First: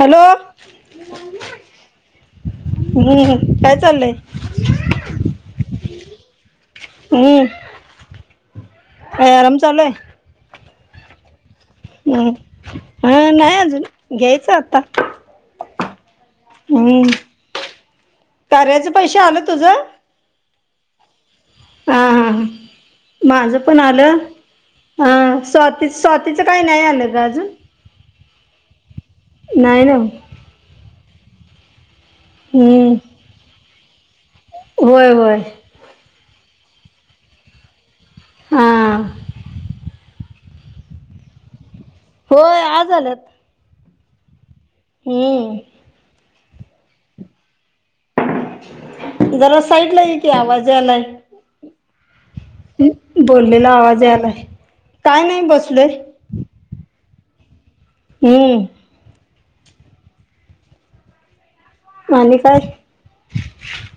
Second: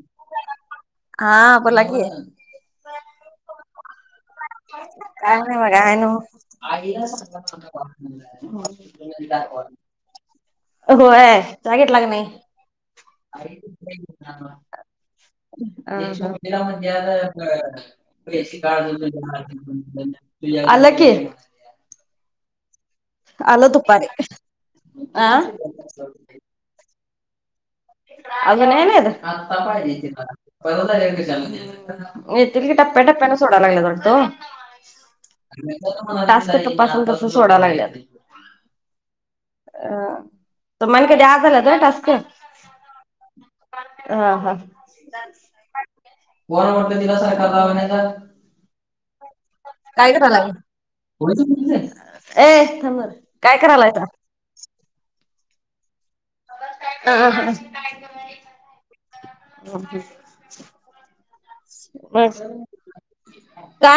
Hello. हा बोला की. हं. काय चाललंय? काय नाही बगा? आहे नव- हम्म काय आराम चालू ए? होय. चहा घेतला का नाही? हा नाही अजून घ्यायचं आता हम्म कार्याचे पैसे आलं तुझं [unintelligible] आला की. हा. हा. माझं पण आलं. हा आ स्वा - -ती स्वातीचं काही नाही आलं ग अजून. अजून नाही आलं? नाही ना हं. येतील की. टप्प्याटप्प्याने सोडायला लागलेत वाटत. व्हय. व्हय. टास्क तपासून तसं सोडायला लागल्यात. हां. अं. तुम्हाला कधी आज आला का टास्क? होय. आज आल्यात. हां. हां. हम्म जरा साईड ला ये की आवाज यायलाय. कुणाचाच [unintelligible] बोललेला आवाज यायलाय. काय नाही बसलोय. ह. हं. हम्म. [unintelligible] आणि काय?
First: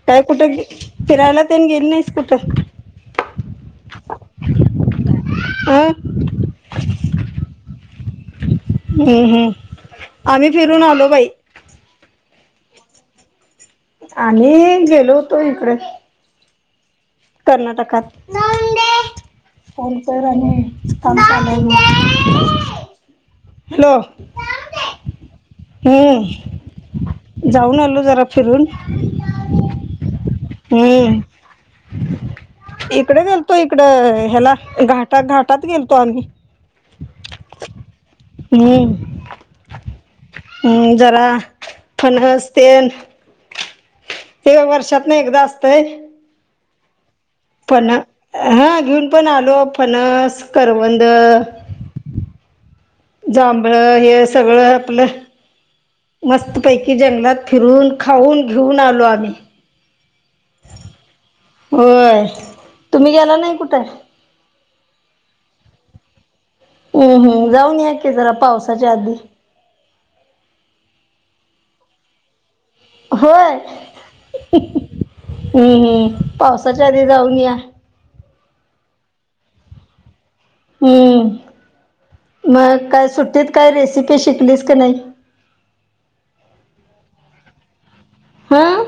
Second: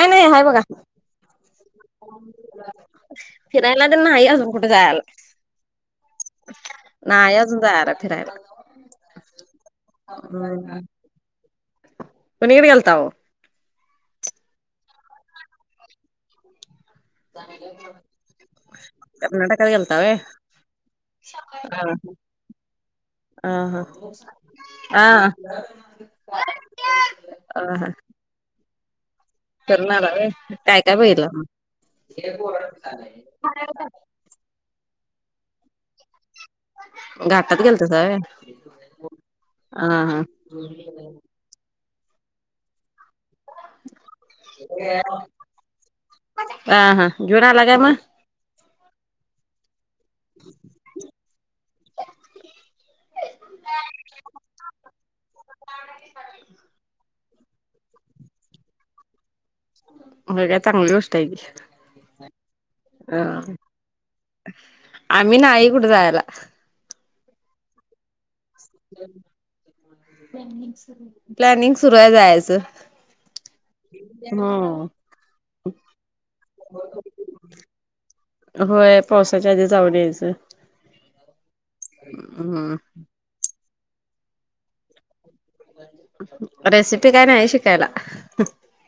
काय नाही हाय कुठं बघा फिरायला तेन गेली नाही स् कुठ? फिरायला त नाही अजून कुठे जायला. का? नाहीय अजून जायला फिरायला. हम्म हम्. आम्ही फिरून आलो बाई. कुणीकड गेलताव? आम्ही गेलो होतो इकड. कर्नाटकात. कर्नाटकात गेलता फोन व्हय कर आणि काम चालू आहे म्हण. हां हां हम्म जाऊन आलो जरा फिरून. करून आला व्हय काय काय हम्म बघितल? इकडे गेलतो इकडं ह्याला. ते घाटात घाटात गेलतो आम्ही. घाटात गेलतात होय. हम्म हम्म जरा फणस तेन. [inaudible] ते वर्षातन एकदा असतय. हां हां घेऊन आला काय मग? हां घेऊन पण आलो फणस करवंद. जांभळ हे सगळ आपल मस्त पैकी जंगलात. फिरून खाऊन घेऊन आलो आम्ही. मग काय चांगली गोष्ट आहे की. होय तुम्ही गेला नाही कुठं आम्ही नाही कुठ जायाला. हम्म हम्म जाऊन या की जरा पावसाच्या आधी. प्लॅनिंग सुरू आहे जायाच. होय हम्म हम्म पावसाच्या आधी जाऊन या. होय पावसाच्या आधी जाऊन यायच. हम्म, मग काय सुट्टीत काय रेसिपी शिकलीस की नाही? रेसिपी काय नाही शिकायला. हं,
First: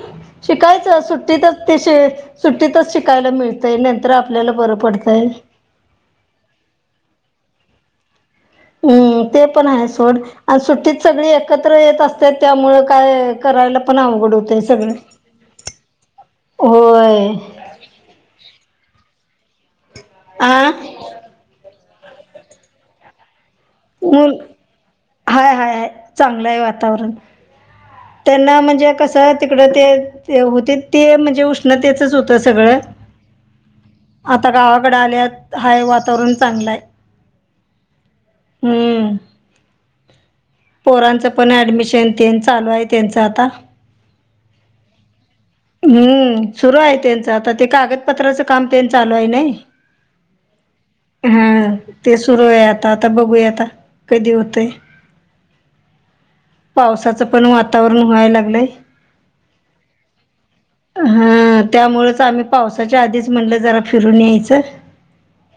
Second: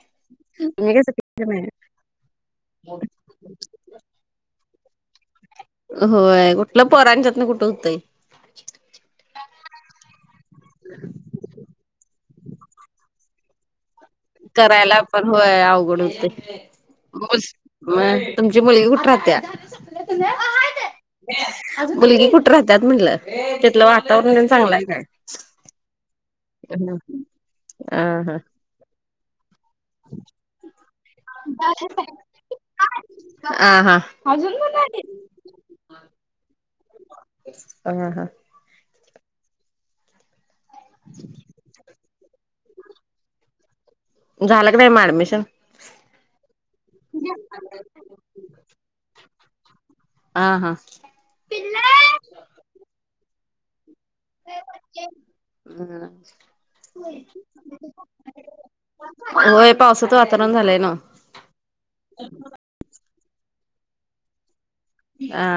शिकायच तुम्ही ते काय शिकला का सुट्टीतच नाही ते शीक. सुट्टीतच शिकायला मिळतय, नाहितर आपल्याला बर पडतय. होय, कुठल पोराच्यात न कुठ होतय. हम्म, ते पण आहे सोड, आणि सुट्टीत सगळी एकत्र येत असत्यात त्यामुळ काय करायला पण अवघड होतय सगळ. करायला पण होय अवघड होतंय. मग, तुमची मुलगी कुठ राहत्या? आ मुलगी कुठ राहतात म्हणल? म हाय हाय हाय, चांगलय वातावरण. अ हा त्यांना म्हणजे कस तिकड ते होते ते, म्हणजे उष्णतेचच होत सगळ. हां हां. आता गावाकड आल्यात, हाय वातावरण चांगलय. हां हां. हम्म, पोरांच पण ऍडमिशन तेन. चालू आहे त्यांच आता. झाल का नाही मग ऍडमिशन? हम्म, सुरू आहे त्यांच, आता ते कागदपत्राच काम तेन चालू आहे नाय. हां हां. ते सुरू आहे आता, आता बघूया आता. कधी होतय, पावसाचं पण वातावरण व्हाय लागलंय. व्हय पावसाचं वातावरण झालंय. नव्ह. हा त्यामुळेच आम्ही पावसाच्या आधीच म्हणलं जरा फिरून यायचं. हा.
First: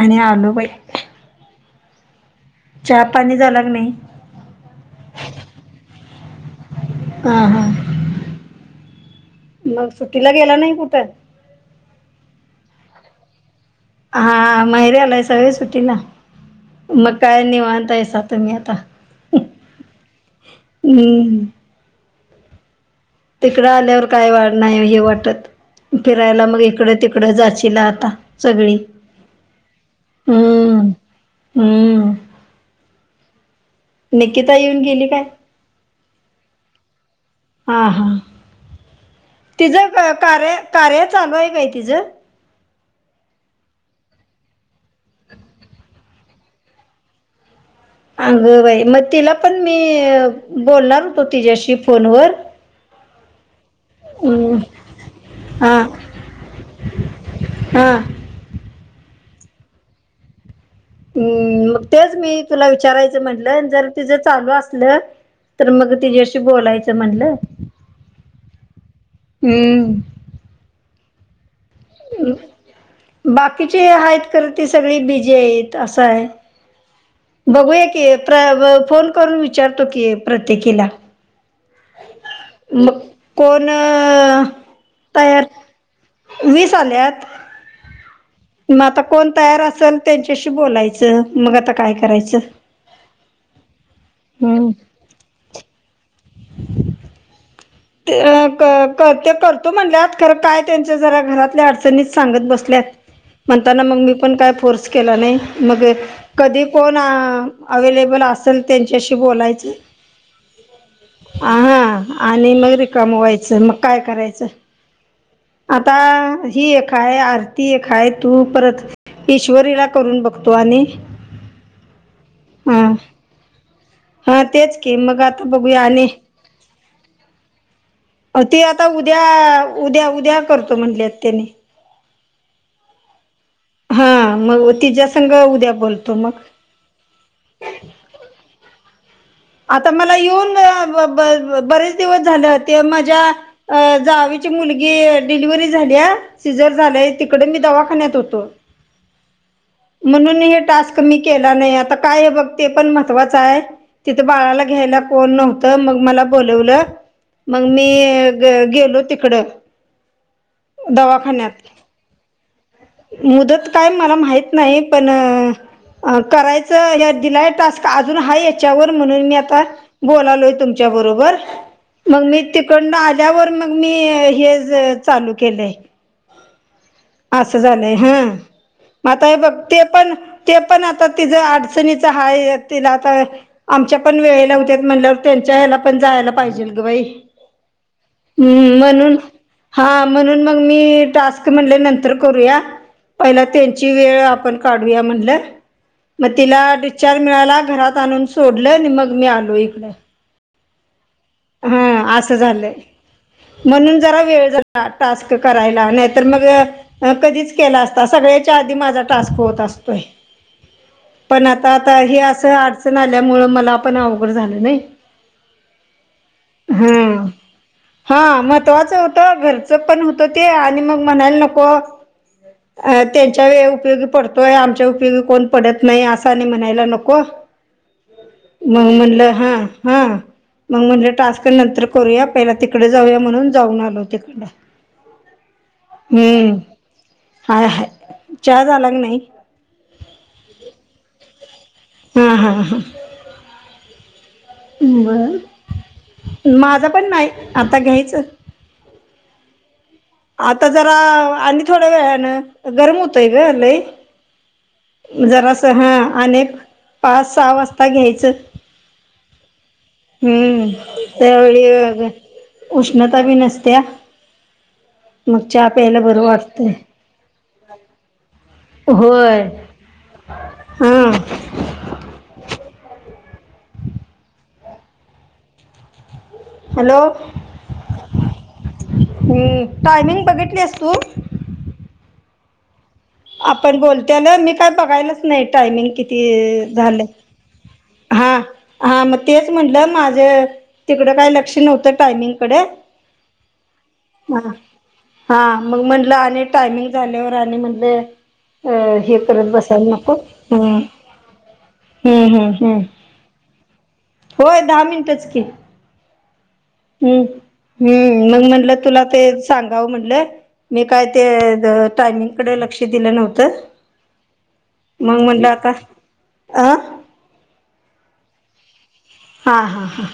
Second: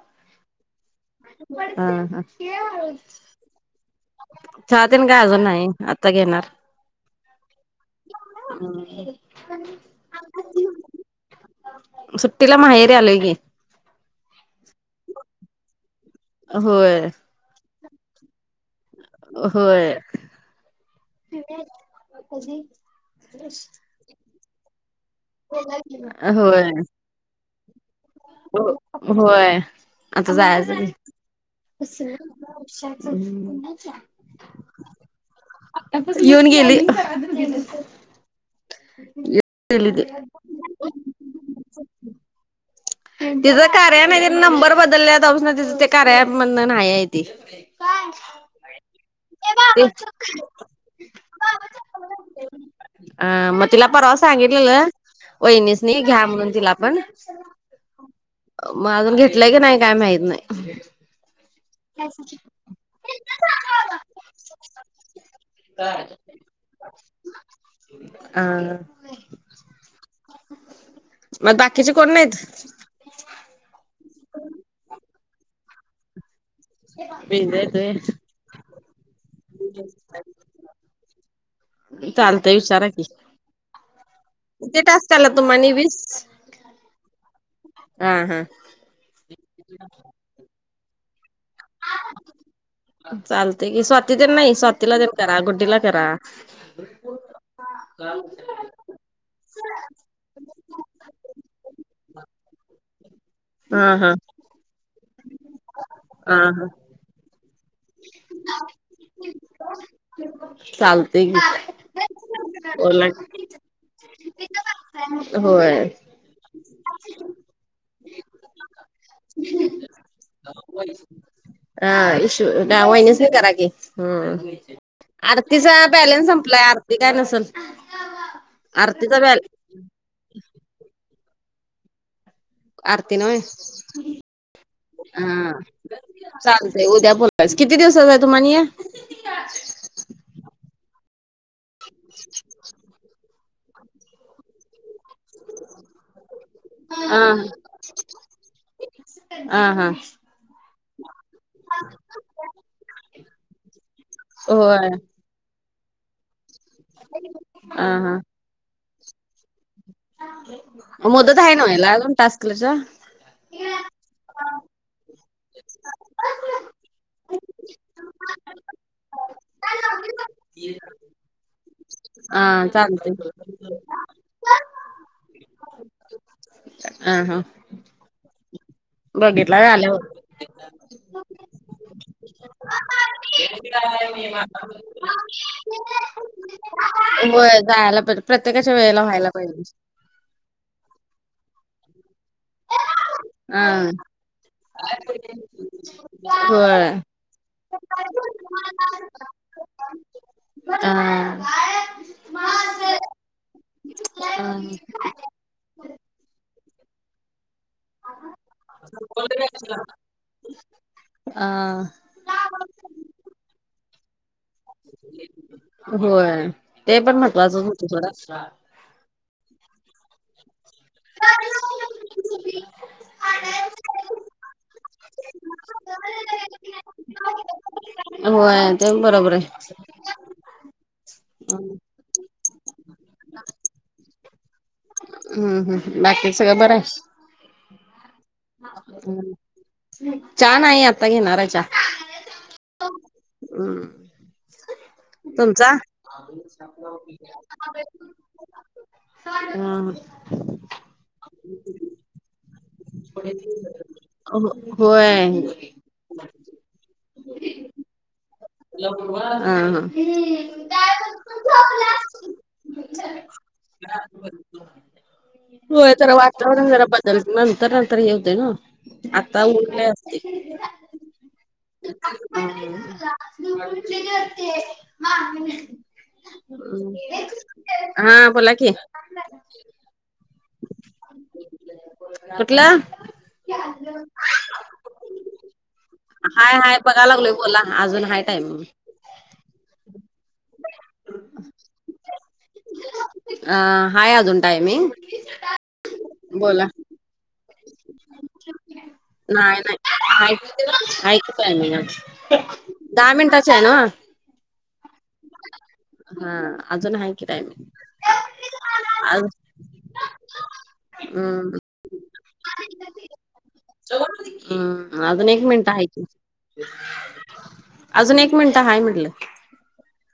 आणि आलो बाई. हा हा. चा पाणी झाला काय नाही? चा तेन काय अजून नाही आत्ता घेणार. हा हा. हा हा. मग सुट्टीला गेला नाही कुठं? सुट्टीला माहेरी आलोय की. हा हा माहेरी आलायसा व्हय सुटीला होय मग काय निवांत हायसा मग तुम्ही आता. होय. हम्म तिकडं आल्यावर काय वाढ नाही हे वाटत, फिरायला मग होय. इकडं तिकडं जाचीला आता. सगळी होय आता जायच हम्म कि. हम्म हम्म... निकिता येऊन गेली काय युन गेली. हा हा.. गेली ती तिचं कार्य कार्या चालु हाय काय तिचं. तिज कार्या नाही तिन नंबर बदल्या पासन तिचं ते कार्या मधनं नाही हाय ती. अगं बाई... मग तिला पण मी ते बोलणार होतो तिच्याशी फोनवर. अ मग तिला परवा हम्म, सांगितलेलं वैनीसनी घ्या म्हणून तिला पण. हां.. मग अजून घेतलंय काय नाही काय माहीत नाही. हम मग तेच मी तुला विचारायचं म्हटलं, जर तिझं चालू असलं तर मग तिच्याशी बोलायचं म्हणलं. हं.. हम्म... मग बाकीची कोण नाहीत. बाकीची हाईत खरं ती सगळी बीजी हाईत असं हाय. विजय बघूया की तू प्र फोन करून विचारतो की प्रत्येकीला. चालतंय विचारा मग की. कोण किेती टास्क आल्यात तयार तुम्हांनी वीस?? वीस आल्यात. हा हा... मग आता कोण तयार असल त्यांच्याशी बोलायचं मग आता काय करायचं चालतयं कि स्वाती तेन नाही हम्म स्वातीला ज करा गुड्डीला करा. ते ते कर तो म्हणल्यात खरं काय तेंच जरा घरातल्या अडचणीच सांगत बसल्यात. म्हणतान हा मग मी हा पण काय फोर्स केला नाही मग हा कधी हा कोण आ अवेलेबल असल त्यांच्याशी बोलायच. चालते आ की हं.. आ णि मग बोला रीकाम की व्हायचं मग काय करायचं. होय. आता ही एक आहे, आरती एक हाय, तू परत ईश्वरीला करून बघतो आणि हा इश हा डा वहिनिसनी करा की. हा हम्म, तेच की मग आता आरती चा बघूया आणि बलेन्स संपलंय आरती काय नसलं. अ ते आता उद्या, उद्या, उद्या करतो म्हटलेत त्याने. आरती ना होय, हा हो मग तिच्या संग उद्या बोलतो मग चालतंय उद्या बोल किती दिवसच आहे तुम्हानी हे? आता मला येऊन बरेच दिवस झालेत. ते माझ्या जावेची मुलगी डिलिव्ही झाल्या शिजर झालं हा तिकडे मी दवाखान्यात होतो. ह हा. म्हणून हे टास्क मी केला नाही आता काय हे बघते पण महवाचं आहे तिथे बाळाला होय घ्यायला कोण नव्हत मग मला बोलवलं मग मी हा हा गेलो तिकड. मुदत आहे ना हो याला अजुन टास्कच? मुदत काय मला माहत नाही पण करायचं हे दिलंय टास्क अजून हा याच्यावर म्हणून मी आता बोलालोय तुमच्या बरोबर. मग मी हा तिकंड चालतय आल्यावर मग मी हे चालू केलंय. हा हा असं झालंय हा. आता हे बघ बघितला व्हय ते आल्यावर पण, ते पण आता तिचं अडचणीच हाय तिला आता आमच्या पण वेळेला होत्यात म्हणल्यावर त्यांच्या ह्याला पण जायला पाहिजेल ग बाई व्हय जायला पाहीजे प्रत्येकाच्या हम्म वेळेला म्हणून व्हायला पाहिजे. हा म्हणून मग मी टास्क म्हणले नंतर करूया. पहिल हा त्यांची वेळ आपण काढूया म्हणलं मग तिला होय डिस्चार्ज मिळाला घरात आणून सो सोडलंय आणि मग मी आलो इकडे. हं. हा असं झालंय म्हणून जरा वेळ झाला टास्क करायला नाहीतर मग कधीच केला अ सगळ्याच्या आधी माझा टास्क होत असतोय पण अ आता, आता हे असं अड अडचण आल्यामुळ मला आपण अवघड झालं नाही. होय ते पण महत्वाचच होत थोड. महत्वाच होत, घरचं पण होत ते आणि मग म्हणायला नको त्यांच्या वेळी उपयोगी पडतो आहे आमच्या उपयोगी कोण पडत नाही असा आणि म्हणायला नको. होय ते म्हणून म्हणलं बरोबर हा आहे हा. मग म्हणलं टास्क नंतर करूया पहिला तिकडे जाऊया म्हणून जाऊन आलो तिकड. हम्म, हम्म बाकी सगळं बरं आहे. हाय, हाय. चहा झाला की नाही चहा नाही आता घेणार आहे चहा. हा हा हां. हम्म. बर तुमचा? माझा पण नाही आता घ्यायचं हा. आता जरा आणि थोड्या वेळान गरम होतय ग लइ. अग होय. जरासं हं. आणि एक पाच सहा वाजता घ्यायचं. हां. हां. हम्म त्यावेळी उष्णता बी नसत्या मग चहा होय. प्यायला जरा बरं वातावरण वाटतंय जरा ब - नंतर नंतर हे होतय ना? होय आत्ता उर- हा [inaudible] [inaudible] हॅलो हां. बोला की. मी, टायमिंग बघितलीएस तू? कुठला? आपण बोलतोया ना मी काय बघायलच नाही टायमिंग किती हाय हाय झालं? बघाय लागलोय बोला अजून हाय हा टाईम. हा. मग तेच म्हटलं माझं तिकडं काही लक्ष नव्हतं टायमिंगकड. अ हाय अजून टायमिंग. हा. मग म्हटलं आणि बोला टायमिंग झाल्यावर आणि म्हणल- अ हे करत नाही नाही बसायला नको. हाय हम्म. हाय की टायमिंग हम्म. हम्म. हम्म. दहा मिनटाच ए ना? होय दहा मिनिटच की. हां. अजून आहे कि टायमिंग. हम्. मग म्हणलं तुला ते आज सांगावं म्हणलं मी काय ते हम्म टायमिंग- -कडे लक्ष दिलं नव्हतं. हं. मग अजून एक म्हटलं मिनटं आता आहे की. अ अजून एक मिनिटं हाय म्हटलं. हा. हा.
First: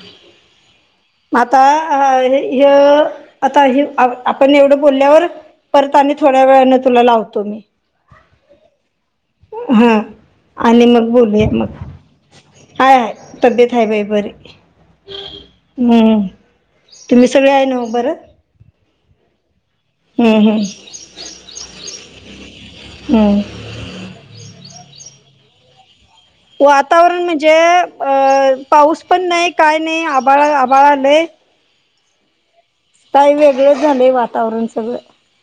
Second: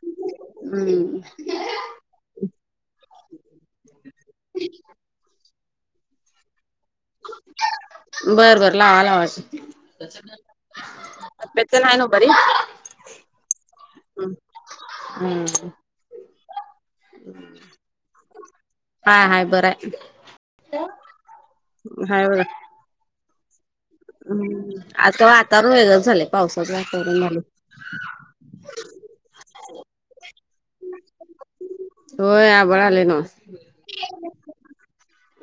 हम्म. म आता अ ह्य, आता आपण एवढं बोलल्यावर- परत आणि थोड्या वेळाने तुला लावतो मी. बरं बरं. लावा लावा. हा आणि मग बोलूया तब्बेत मग तेन आहे ना बरी? हाय हाय तब्येत आहे बाई बरी हम्म. हम्म. तुम्ही सगळे आहे नव्ह बरं? हाय हाय बरंय. हम्म. हाय हम्म. हम्. हम. आजच वातावरण वेगळंच झालंय. पावसाचं वातावरण झालंय. म्हणजे पाऊस पण नाही. काय नाही आभाळ आभाळ आलय. व्हय आभाळ आलय नव्ह. वेगळंच झालंय वातावरण सगळं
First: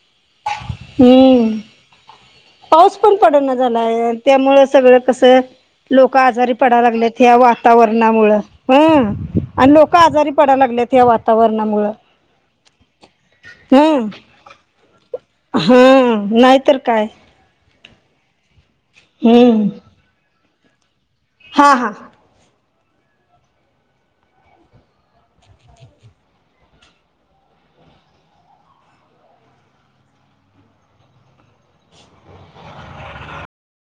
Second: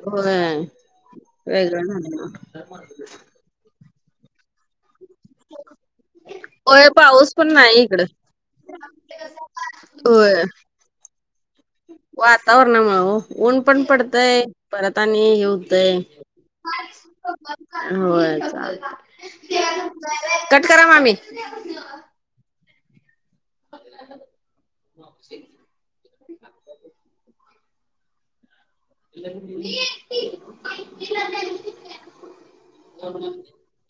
होय. हम्म वेगळं [unintelligible] पाऊस पण पडेना झालाय त्यामुळ सगळं कसं- लोक आजारी पडायला होय लागलेत पाऊस या पण नाही इकडं. वातावरणामुळ. हं. आणि लोक आजारी पडायला लागलेत या वात- -तावरणामुळं. वातावरनमुळं हो. ऊन पण हं पडतंय- परत आणि हे होतय. हं नाहीतर काय होय चा - हम्म. कट करा मामी. हा हा. [unintelligible] [inaudible]